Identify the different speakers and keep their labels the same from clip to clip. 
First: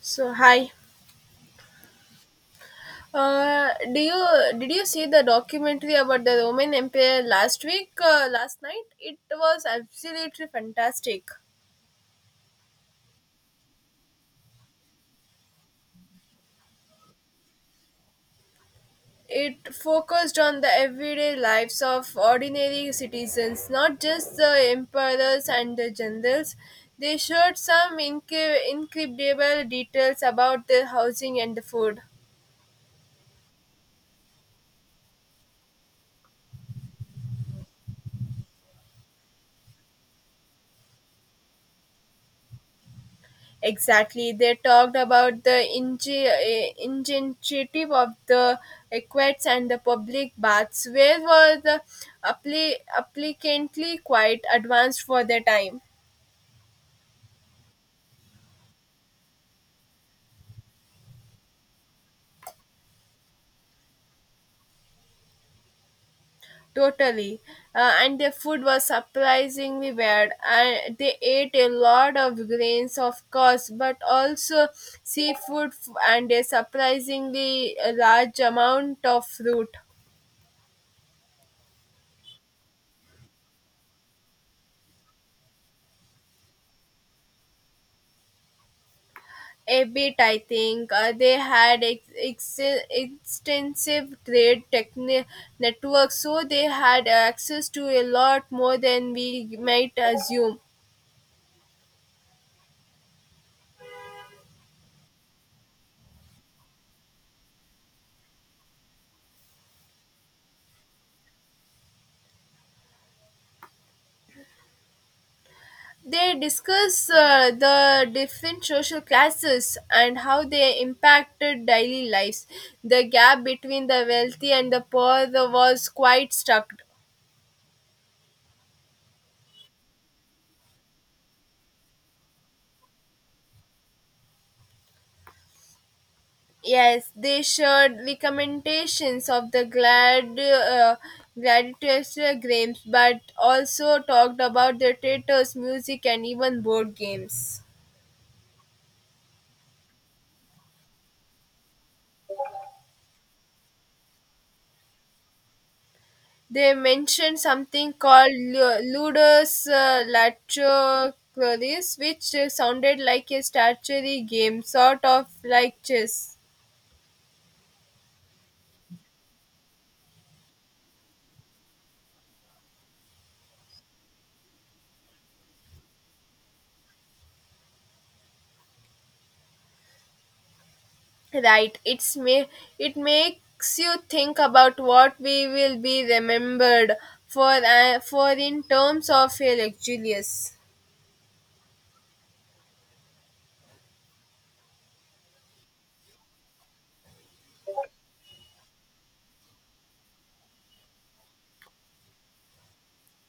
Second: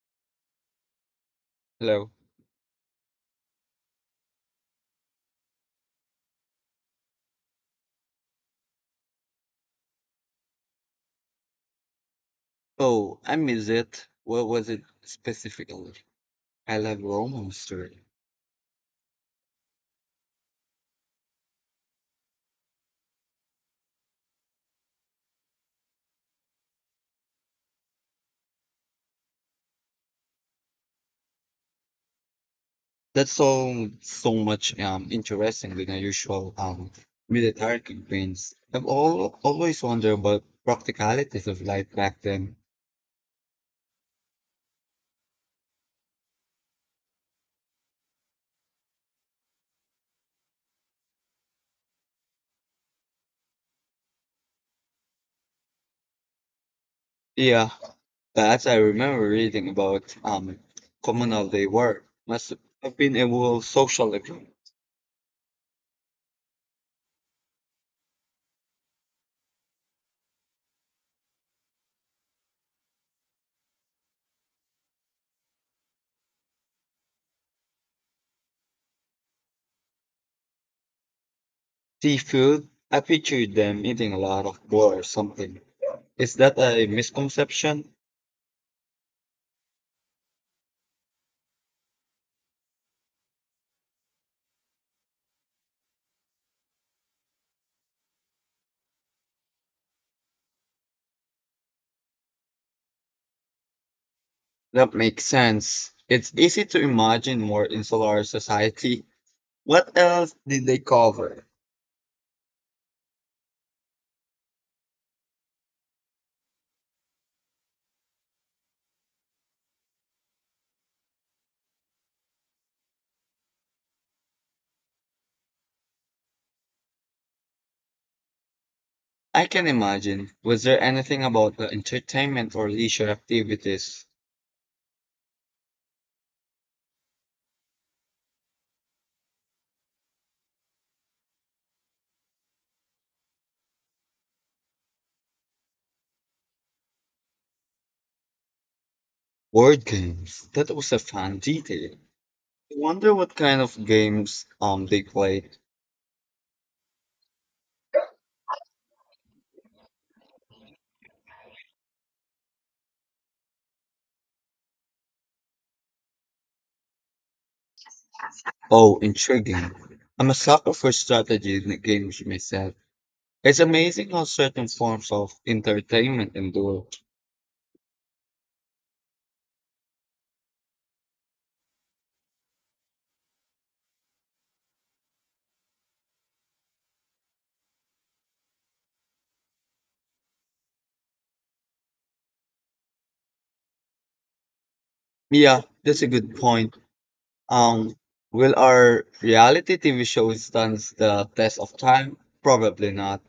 Speaker 1: So hi.
Speaker 2: Hello.
Speaker 1: Do you did you see the documentary about the Roman Empire last week? Last night, it was absolutely fantastic.
Speaker 2: Oh, I miss it. What was it specifically? I love Roman history.
Speaker 1: It focused on the everyday lives of ordinary citizens, not just the emperors and the generals. They showed some incredible details about their housing and the food.
Speaker 2: That's so much interesting than unusual military campaigns. Always wondered about practicalities of life back then.
Speaker 1: Exactly. They talked about the ingenuity of the aqueducts and the public baths, where were the applicantly quite advanced for their time.
Speaker 2: Yeah, that I remember reading about communal they were. Must have been a whole social event.
Speaker 1: Totally. And their food was surprisingly weird. And they ate a lot of grains, of course, but also and a surprisingly large amount of fruit.
Speaker 2: Seafood. I pictured them eating a lot of boar or something. Is that a misconception?
Speaker 1: A bit, I think. They had extensive trade networks, so they had access to a lot more than we might assume.
Speaker 2: That makes sense. It's easy to imagine more insular society. What else did they cover?
Speaker 1: They discuss the different social classes and how they impacted daily lives. The gap between the wealthy and the poor was quite stark.
Speaker 2: I can imagine. Was there anything about the entertainment or leisure activities?
Speaker 1: Yes, they shared recommendations of the gladiators games, but also talked about their theaters, music, and even board games.
Speaker 2: Board games. That was a fun detail. I wonder what kind of games they played.
Speaker 1: They mentioned something called Ludus Latrocleris, which sounded like a statuary game, sort of like chess.
Speaker 2: Oh, intriguing. I'm a sucker for strategy in the games myself. It's amazing how certain forms of entertainment endure.
Speaker 1: Right. It makes you think about what we will be remembered for, for in terms of a luxurious.
Speaker 2: Yeah, that's a good point. Um, will our reality TV show stand the test of time? Probably not.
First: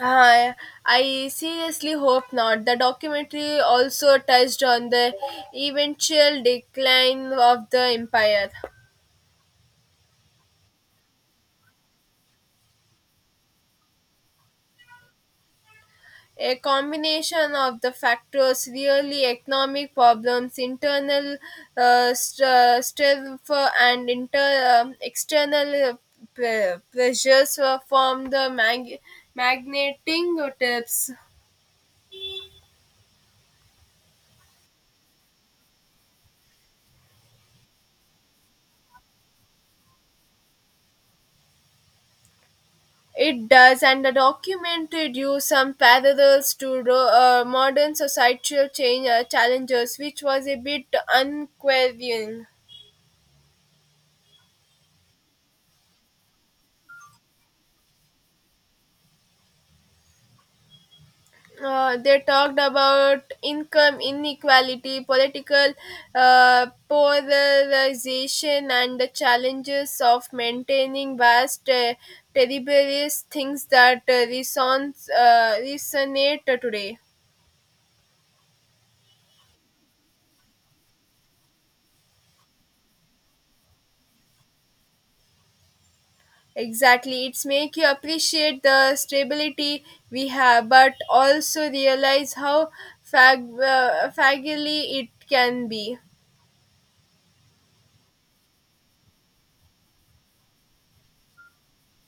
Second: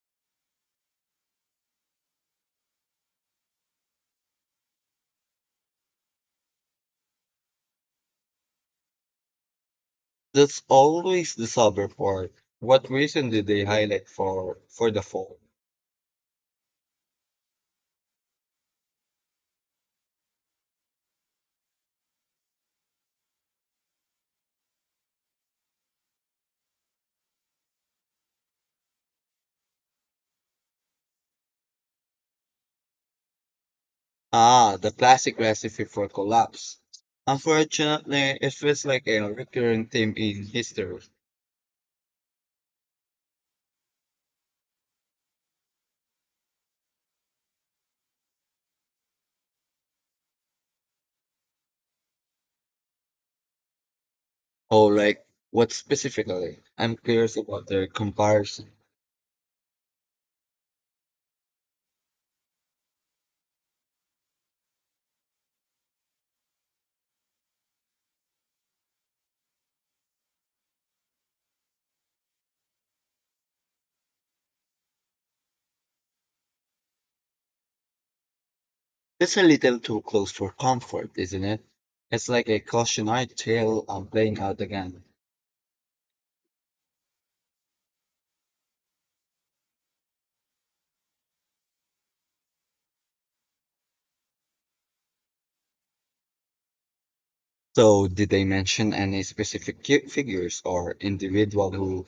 Speaker 1: uh, I seriously hope not. The documentary also touched on the eventual decline of the empire.
Speaker 2: That's always the sub part. What reason did they highlight for the fall?
Speaker 1: A combination of the factors, really. Economic problems, internal strife, and external pressures from the magneting tips.
Speaker 2: Ah, the classic recipe for collapse. Unfortunately, it feels like a recurring theme in history.
Speaker 1: It does, and the documented you some parallels to modern societal change challenges, which was a bit unquestioning.
Speaker 2: Oh, like what specifically? I'm curious about their comparison.
Speaker 1: They talked about income inequality, political polarization, and the challenges of maintaining vast territories, things that resonate today.
Speaker 2: It's a little too close for comfort, isn't it? It's like a cautionary tale playing out again.
Speaker 1: Exactly, it's make you appreciate the stability we have, but also realize how fragile it can be.
Speaker 2: So, did they mention any specific figures or individual who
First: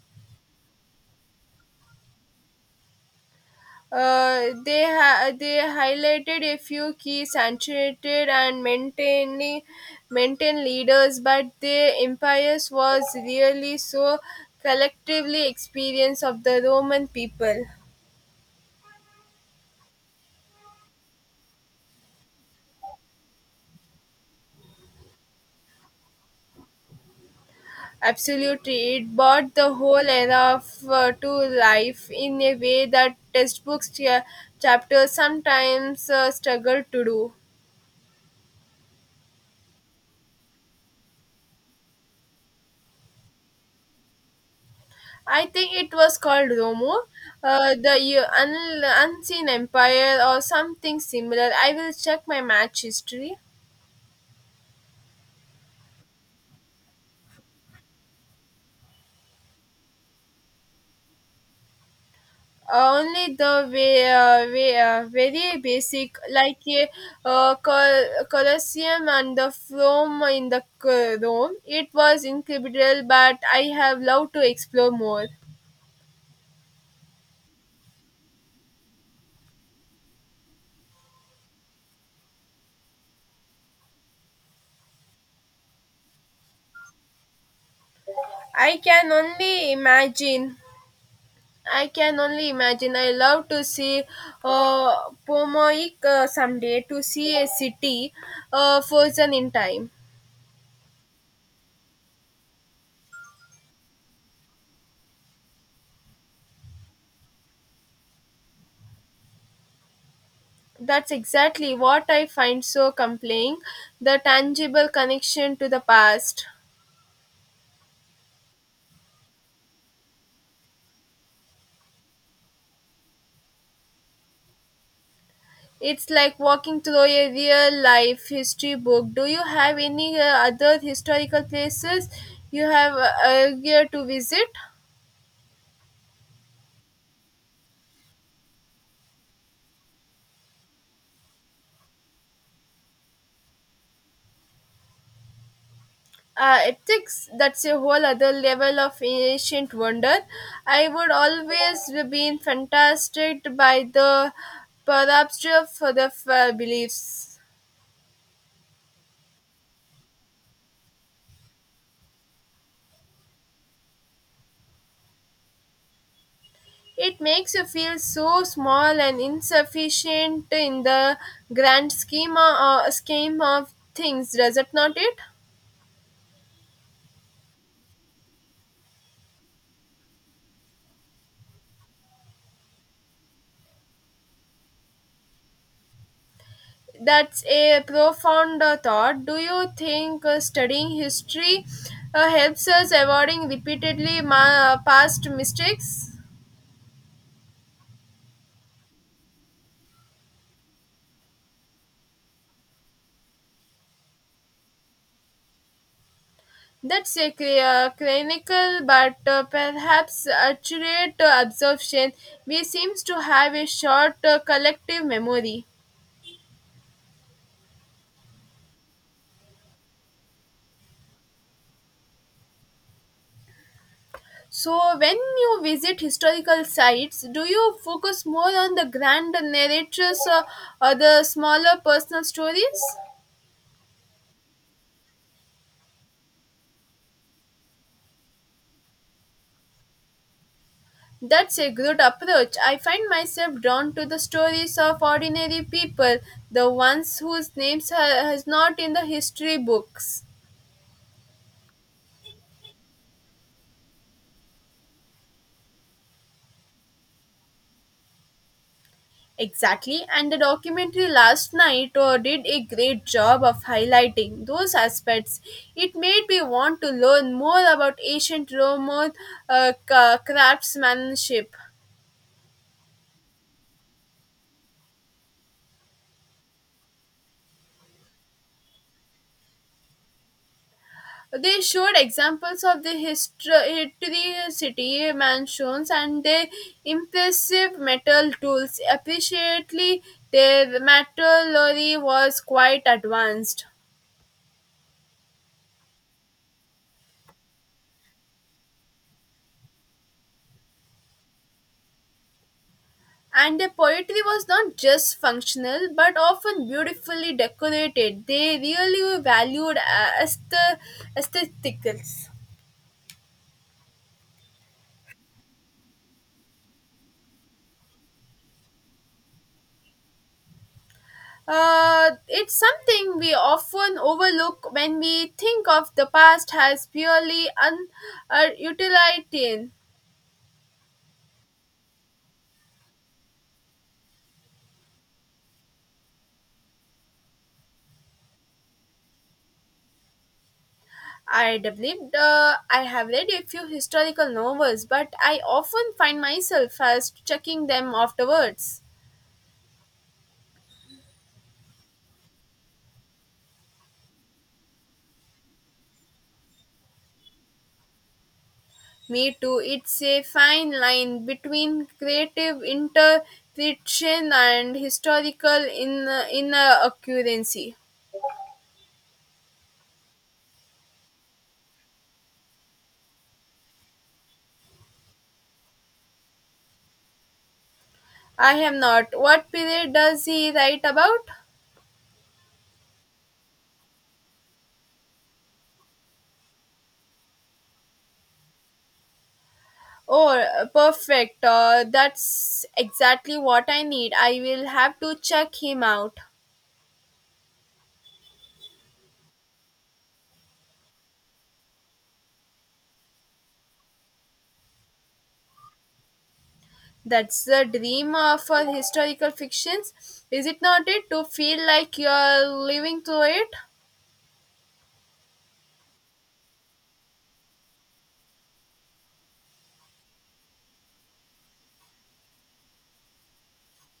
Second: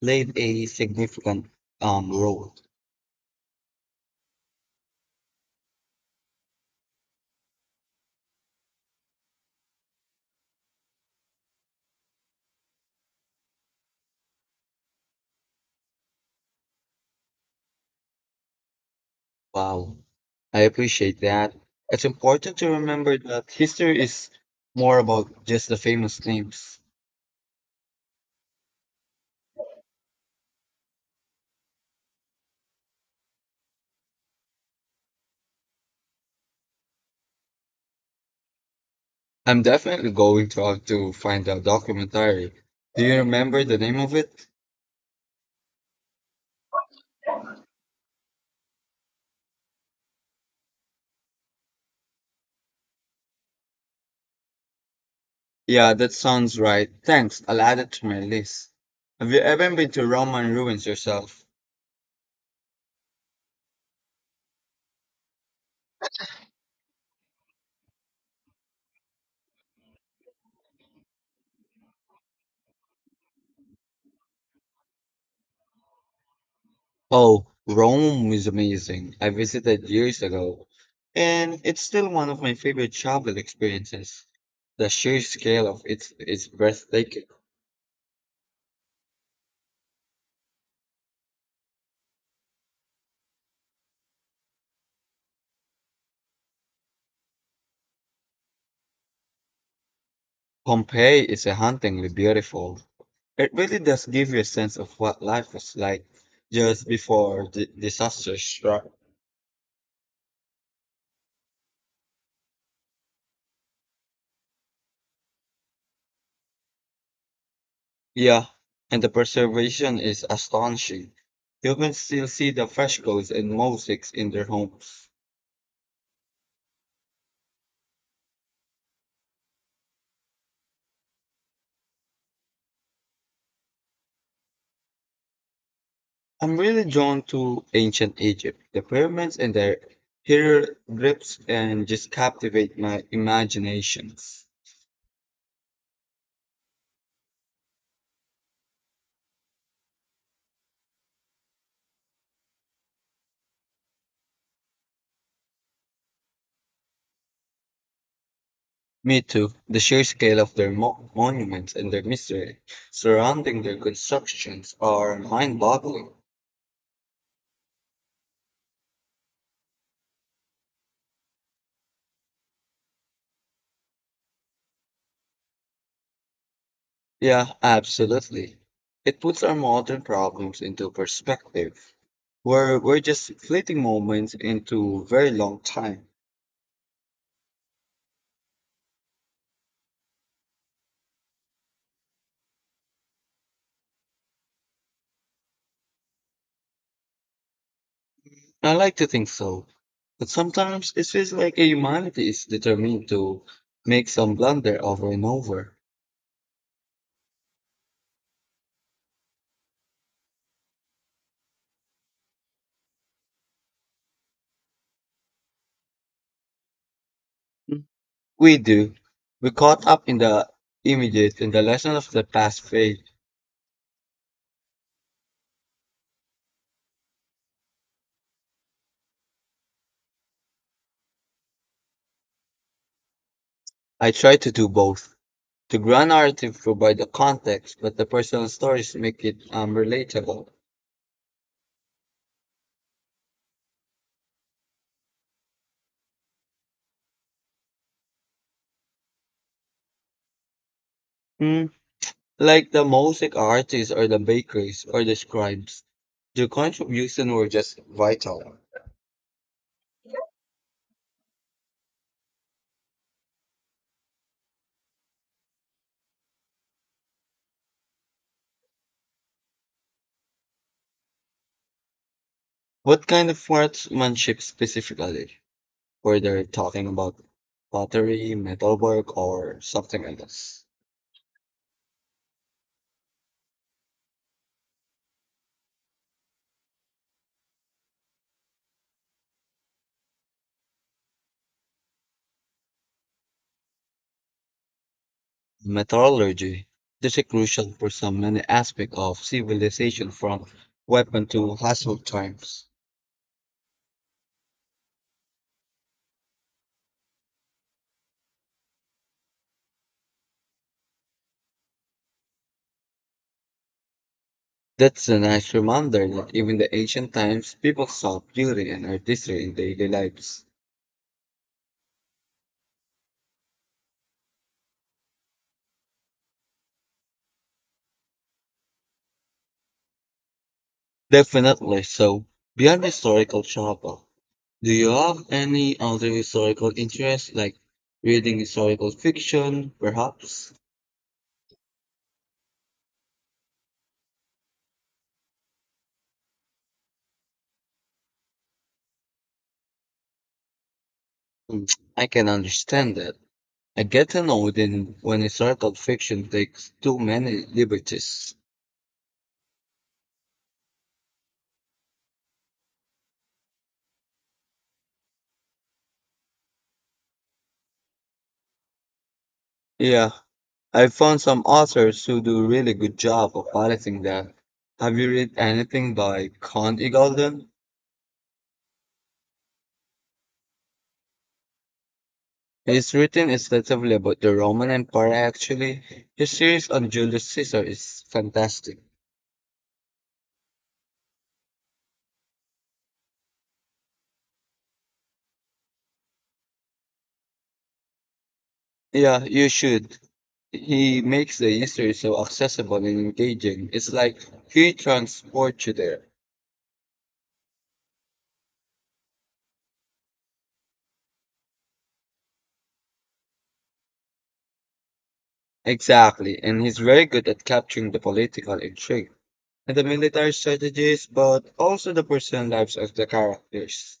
Speaker 2: played a significant role?
Speaker 1: They highlighted a few key saturated and maintained leaders, but their empires was really so collectively experience of the Roman people.
Speaker 2: Wow, I appreciate that. It's important to remember that history is more about just the famous names.
Speaker 1: Absolutely, it brought the whole era to life in a way that textbooks chapters sometimes struggle to do.
Speaker 2: I'm definitely going to have to find that documentary. Do you remember the name of it?
Speaker 1: I think it was called Romo, Unseen Empire or something similar. I will check my match history.
Speaker 2: Yeah, that sounds right. Thanks, I'll add it to my list. Have you ever been to Roman ruins yourself?
Speaker 1: Only the way, very basic, like a, Colosseum and the Rome in the Rome. It was incredible, but I have loved to explore more.
Speaker 2: Oh, Rome is amazing. I visited years ago, and it's still one of my favorite travel experiences. The sheer scale of it is breathtaking.
Speaker 1: I can only imagine. I can only imagine. I love to see uh, Pomoik someday to see a city frozen in time.
Speaker 2: Pompeii is a hauntingly beautiful. It really does give you a sense of what life was like just before the disaster struck.
Speaker 1: That's exactly what I find so compelling, the tangible connection to the past.
Speaker 2: Yeah, and the preservation is astonishing. You can still see the frescoes and mosaics in their homes.
Speaker 1: It's like walking through a real life history book. Do you have any other historical places you have eager to visit?
Speaker 2: I'm really drawn to ancient Egypt. The pyramids and their hieroglyphs and just captivate my imaginations.
Speaker 1: Ethics, that's a whole other level of ancient wonder. I would always been fantastic by the perception for the beliefs.
Speaker 2: Me too. The sheer scale of their monuments and their mystery surrounding their constructions are mind-boggling.
Speaker 1: It makes you feel so small and insufficient in the grand scheme scheme of things, does it not it?
Speaker 2: Yeah, absolutely. It puts our modern problems into perspective. Where we're just fleeting moments into very long time.
Speaker 1: That's a profound thought. Do you think studying history helps us avoiding repeatedly past mistakes?
Speaker 2: I like to think so, but sometimes it feels like humanity is determined to make some blunder over and over.
Speaker 1: That's a clear, clinical but perhaps accurate observation. We seems to have a short collective memory.
Speaker 2: Mm, we do. We caught up in the images and the lesson of the past fade.
Speaker 1: So, when you visit historical sites, do you focus more on the grand narratives, or the smaller personal stories?
Speaker 2: I try to do both. The grand narrative provide the context, but the personal stories make it relatable.
Speaker 1: That's a good approach. I find myself drawn to the stories of ordinary people, the ones whose names are, is not in the history books.
Speaker 2: Mm. Like the mosaic artists or the bakeries or the scribes. Their contribution were just vital.
Speaker 1: Exactly, and the documentary last night did a great job of highlighting those aspects. It made me want to learn more about ancient Roman craftsmanship.
Speaker 2: What kind of workmanship specifically? Whether talking about pottery, metalwork, or something else.
Speaker 1: They showed examples of the history, city mansions and their impressive metal tools. Appreciably, their metallurgy was quite advanced.
Speaker 2: Metallurgy. This is crucial for so many aspects of civilization from weapon to household times.
Speaker 1: And their poetry was not just functional but often beautifully decorated. They really were valued as the aesthetics.
Speaker 2: That's a nice reminder that even the ancient times, people saw beauty and artistry in daily lives.
Speaker 1: It's something we often overlook when we think of the past as purely utilitarian.
Speaker 2: Definitely. So, beyond historical travel, do you have any other historical interests, like reading historical fiction, perhaps?
Speaker 1: I believe I have read a few historical novels, but I often find myself as checking them afterwards.
Speaker 2: Mm, I can understand that. I get annoyed in when historical fiction takes too many liberties.
Speaker 1: Me too. It's a fine line between creative interpretation and historical in inaccuracy.
Speaker 2: Yeah, I found some authors who do a really good job of balancing that. Have you read anything by Count Eagleton?
Speaker 1: I have not. What period does he write about?
Speaker 2: His written extensively about the Roman Empire actually. His series on Julius Caesar is fantastic.
Speaker 1: Oh, perfect. That's exactly what I need. I will have to check him out.
Speaker 2: Yeah, you should. He makes the history so accessible and engaging. It's like he transports you there.
Speaker 1: That's the dream for historical fictions, is it not? It to feel like you're living through it.
Speaker 2: Exactly, and he's very good at capturing the political intrigue. And the military strategies, but also the personal lives of the characters.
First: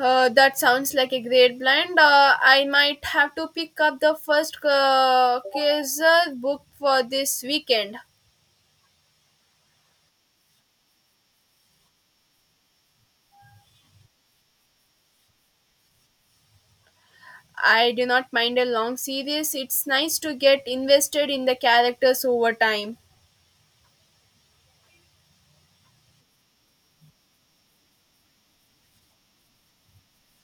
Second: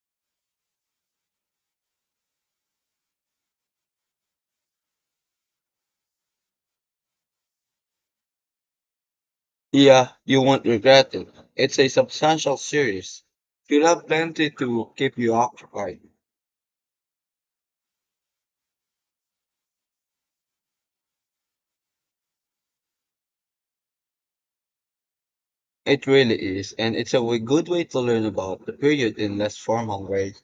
Speaker 1: That sounds like a great blend. I might have to pick up the first Kaiser book for this weekend.
Speaker 2: Yeah, you won't regret it. It's a substantial series. You'll have plenty to keep you occupied.
Speaker 1: I do not mind a long series. It's nice to get invested in the characters over time.
Speaker 2: It really is, and it's a way, good way to learn about the period in less formal way.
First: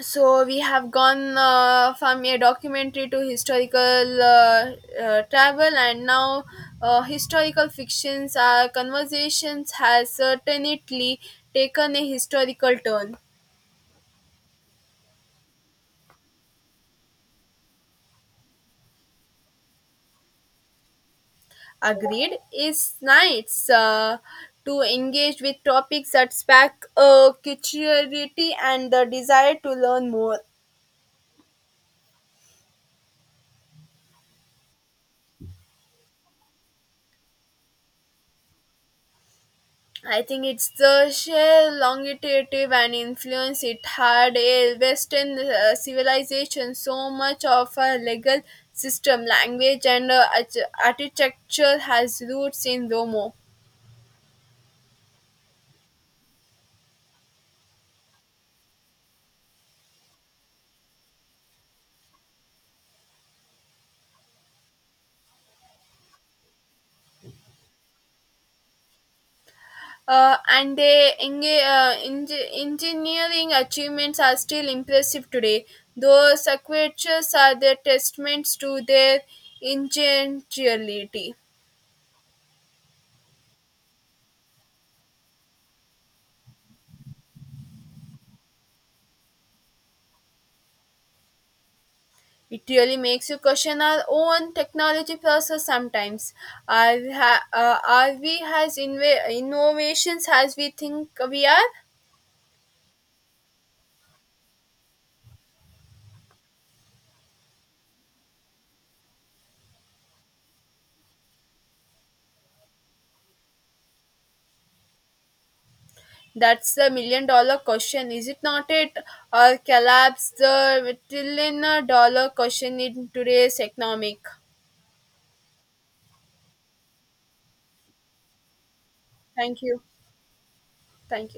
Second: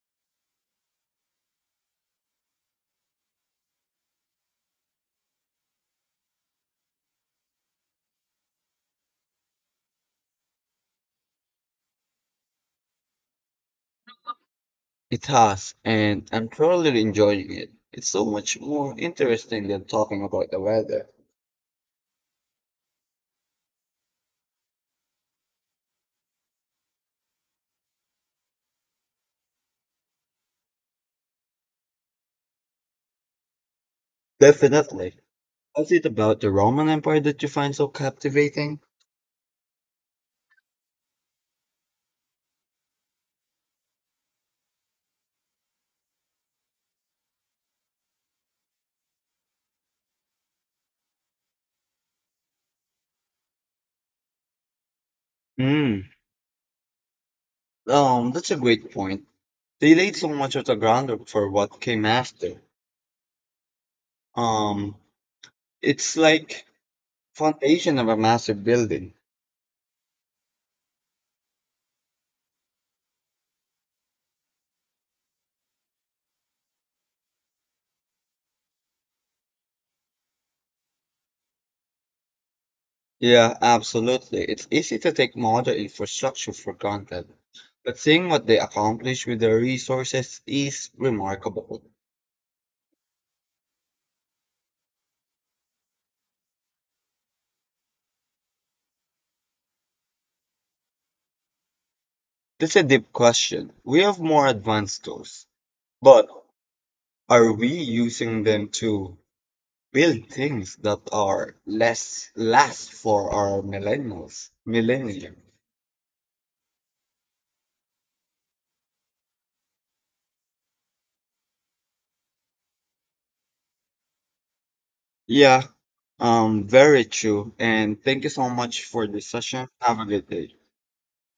Speaker 1: So we have gone from a documentary to historical, travel, and now historical fictions. Our conversations has certainly taken a historical turn.
Speaker 2: It has, and I'm thoroughly enjoying it. It's so much more interesting than talking about the weather.
Speaker 1: Agreed. It's nice to engage with topics that spark curiosity and the desire to learn more.
Speaker 2: Definitely. What's it about the Roman Empire that you find so captivating?
Speaker 1: I think it's the sheer longitude and influence it had a Western civilization. So much of our legal system, language, and architecture has roots in Rome.
Speaker 2: Hmm. That's a great point. They laid so much of the groundwork for what came after. Um, it's like foundation of a massive building.
Speaker 1: And their engineering achievements are still impressive today. Though sequences are their testaments to their ingenuity.
Speaker 2: Yeah, absolutely. It's easy to take modern infrastructure for granted, but seeing what they accomplished with their resources is remarkable.
Speaker 1: It really makes you question our own technology process sometimes. Are we as innovations as we think we are?
Speaker 2: That's a deep question. We have more advanced tools, but are we using them to build things that are less last for our millennials, millennia?
Speaker 1: That's the million dollar question, is it not it? Or collapse the trillion dollar question in today's economic?
Speaker 2: Yeah, very true. And thank you so much for this
Speaker 1: Thank
Speaker 2: session.
Speaker 1: you.
Speaker 2: Have a good day.
Speaker 1: Thank you.